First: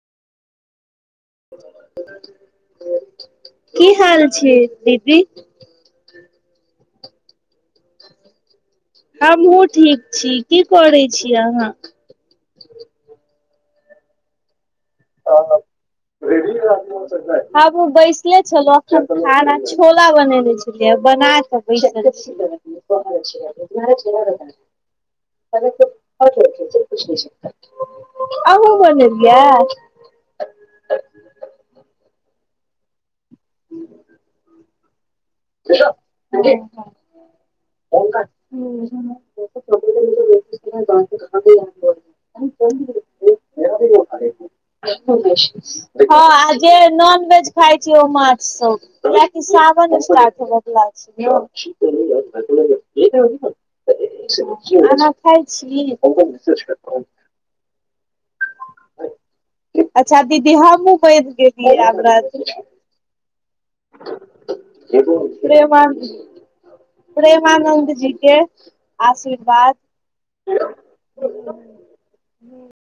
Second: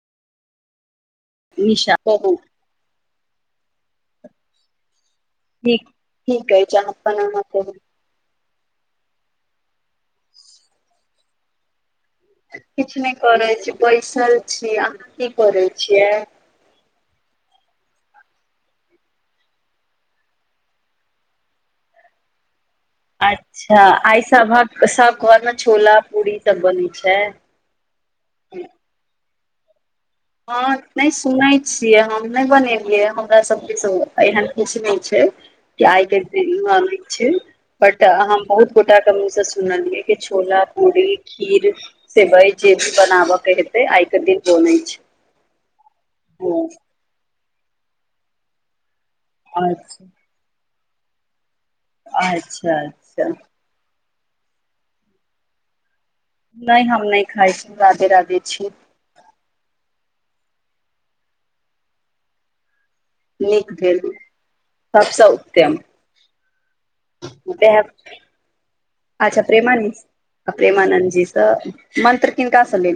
निशा क-कौ की हाल छियै दीदी? ठीक, ठीक ऐछ अहाँ अप्पन हाल कहु। हमहुँ ठीक छी, की करै छी अहाँ? किछ नै करै छी, बैसल छी, अहाँ की करै छियै? हमहुँ बैसले छलौं, खाना छोला बनेेने छलियैए बना क बैसल चैल एबै। अच्छा आइ सभक सभ घरमे छोला [inaudible] पूरी सब बनै कुछ नै छै। अहूं बनेलिया? हँ नै सुनै छियै हम नै बनेलियैए, हमरा सबके त एहन किछ नै छै। कि आइ कैल के मालिक छै। बट, हम बहुत गोटा क मुँह से सुनलियै कि छोला, पूरी, खीर सेवई जे भी बनाबऽ के हेतै, आइ के दिन बनै छै। हँ आ ओ जे नॉनवेज खाइ छी, ओ माछ सव। कि सावन अच्छा स्टार्ट हुवऽ बला छै। अच्छा-अच्छा खाना खाइ छी? नै हम नै खाइ छी, राधे-राधे छी। अच्छा दीदी हमहुँ बैन गेलियै आब राधे-राधे। नीक- भेल उ [inaudible] ट्रे बान्धी। उएह प्रेमानन्द जी के आशीर्वाद। [unintelligible] आ प्रेमनन्दजी स मन्त्र किनका सँ लेल?